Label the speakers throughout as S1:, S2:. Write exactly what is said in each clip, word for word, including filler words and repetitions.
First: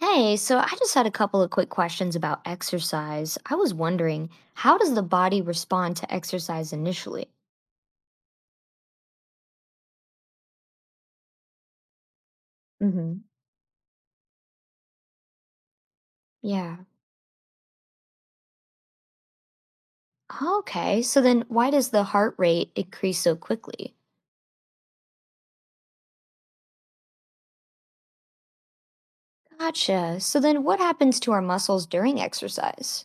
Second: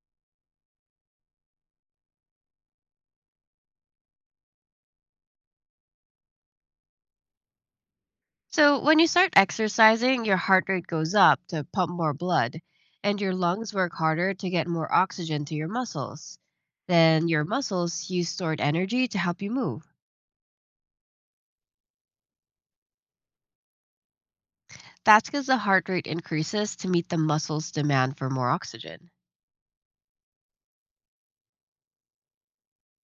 S1: Hey, so I just had a couple of quick questions about exercise. I was wondering, how does the body respond to exercise initially?
S2: So, when you start exercising, your heart rate goes up to pump more blood, and
S1: Hmm.
S2: your lungs work harder to get more oxygen to your muscles.
S1: Yeah.
S2: Then, your muscles use stored energy to help you move.
S1: Okay, so then why does the heart rate increase so quickly?
S2: That's because the heart rate increases to meet the muscles' demand for more oxygen.
S1: Gotcha. So then what happens to our muscles during exercise?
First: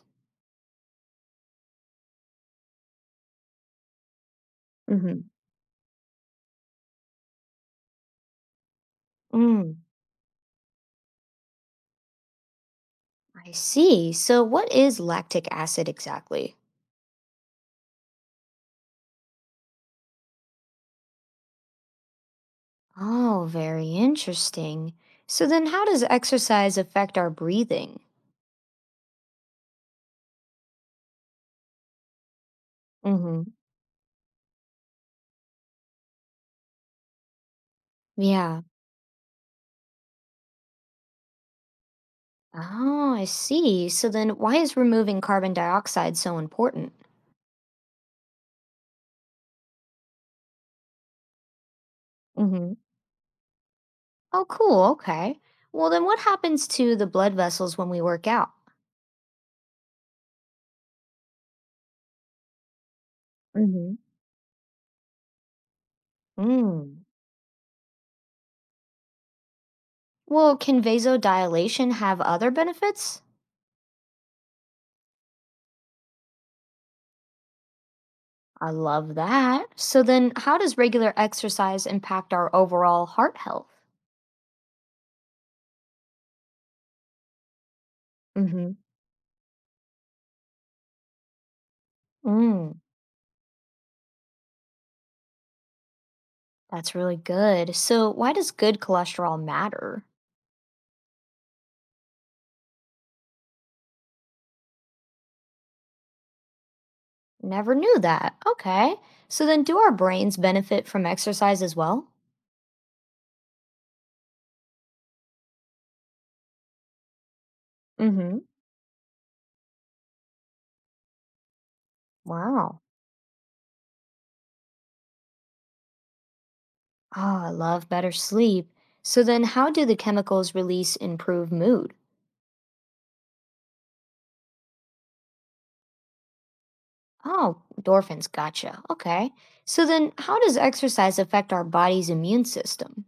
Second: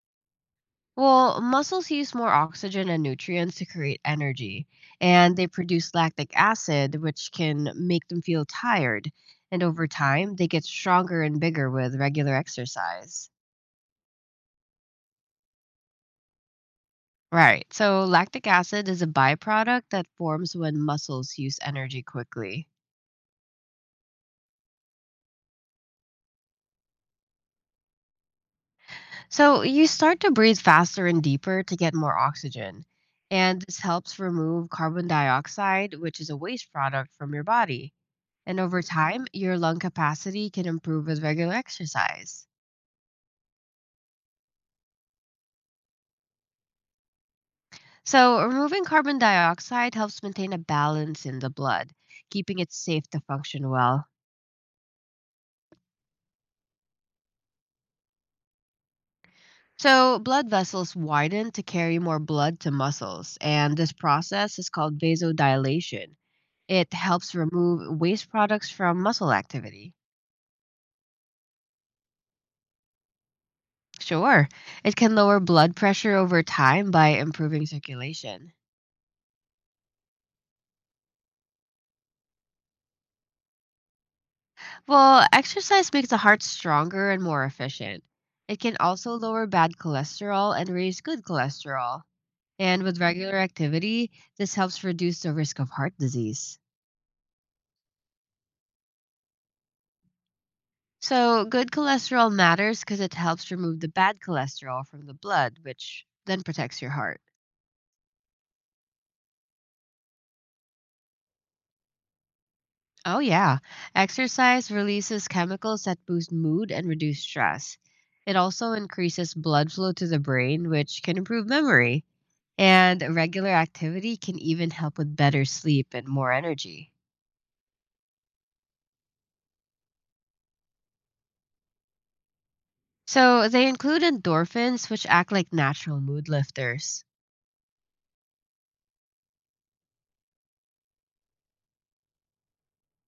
S2: Well, muscles use more oxygen and nutrients to create energy,
S1: Hmm.
S2: and they produce lactic acid, which can make them feel tired. And
S1: Mm.
S2: over time, they get stronger and bigger with regular exercise.
S1: I see. So what is lactic acid exactly?
S2: Right. So lactic acid is a byproduct that forms when muscles use energy quickly.
S1: Oh, very interesting. So then how does exercise affect our breathing?
S2: So you start to breathe faster and deeper to get more oxygen.
S1: Hmm.
S2: And this helps remove carbon dioxide, which is a waste product from your body. And
S1: Yeah.
S2: over time, your lung capacity can improve with regular exercise.
S1: Oh, I see. So then why is removing carbon dioxide so important?
S2: So removing carbon dioxide helps maintain a balance in the blood, keeping it
S1: Hmm.
S2: safe to function well.
S1: Oh, cool. Okay. Well, then what happens to the blood vessels when we work out?
S2: So, blood vessels widen to carry more blood to muscles, and this
S1: Hmm.
S2: process is called vasodilation. It
S1: Mm.
S2: helps remove waste products from muscle activity.
S1: Well, can vasodilation have other benefits?
S2: Sure, it can lower blood pressure over time by improving circulation.
S1: I love that. So then how does regular exercise impact our overall heart health?
S2: Well, exercise makes the heart stronger and more efficient. It can
S1: Hmm.
S2: also lower bad cholesterol and raise good cholesterol.
S1: Mm,
S2: And with regular activity, this helps reduce the risk of heart disease.
S1: that's really good. So why does good cholesterol matter?
S2: So, good cholesterol matters because it helps remove the bad cholesterol from the blood, which then protects your heart.
S1: Never knew that. Okay. So then do our brains benefit from exercise as well?
S2: Oh, yeah. Exercise releases chemicals that boost mood and reduce stress. It
S1: Mm-hmm.
S2: also increases blood flow to the brain, which can improve memory.
S1: Wow.
S2: And regular activity can even help with better sleep and more energy.
S1: Oh, I love better sleep. So then how do the chemicals release improve mood?
S2: So, they include endorphins, which act like natural mood lifters.
S1: Oh, endorphins, gotcha. Okay. So then how does exercise affect our body's immune system?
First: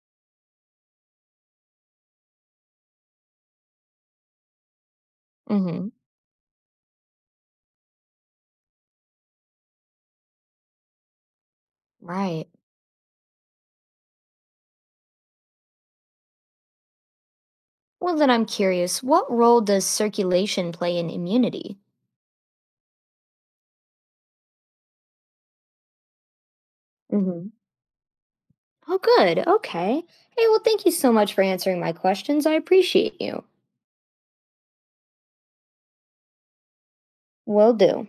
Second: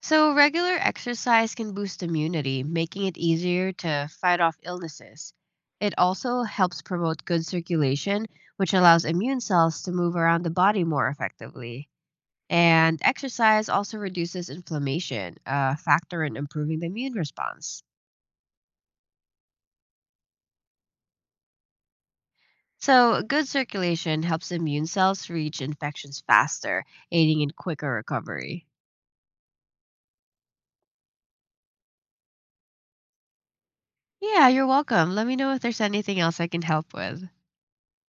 S2: So, regular exercise can boost immunity, making it easier to fight off illnesses.
S1: Mm-hmm.
S2: It also helps promote good circulation, which allows immune cells to move around the body more effectively.
S1: Right.
S2: And exercise also reduces inflammation, a factor in improving the immune response.
S1: Well, then I'm curious, what role does circulation play in immunity?
S2: So, good circulation helps immune cells reach infections faster, aiding
S1: Mm-hmm.
S2: in quicker recovery.
S1: Oh, good. Okay. Hey, well, thank you so much for answering my questions. I appreciate you.
S2: Yeah, you're welcome. Let me know if there's anything else I can help with.
S1: Will do.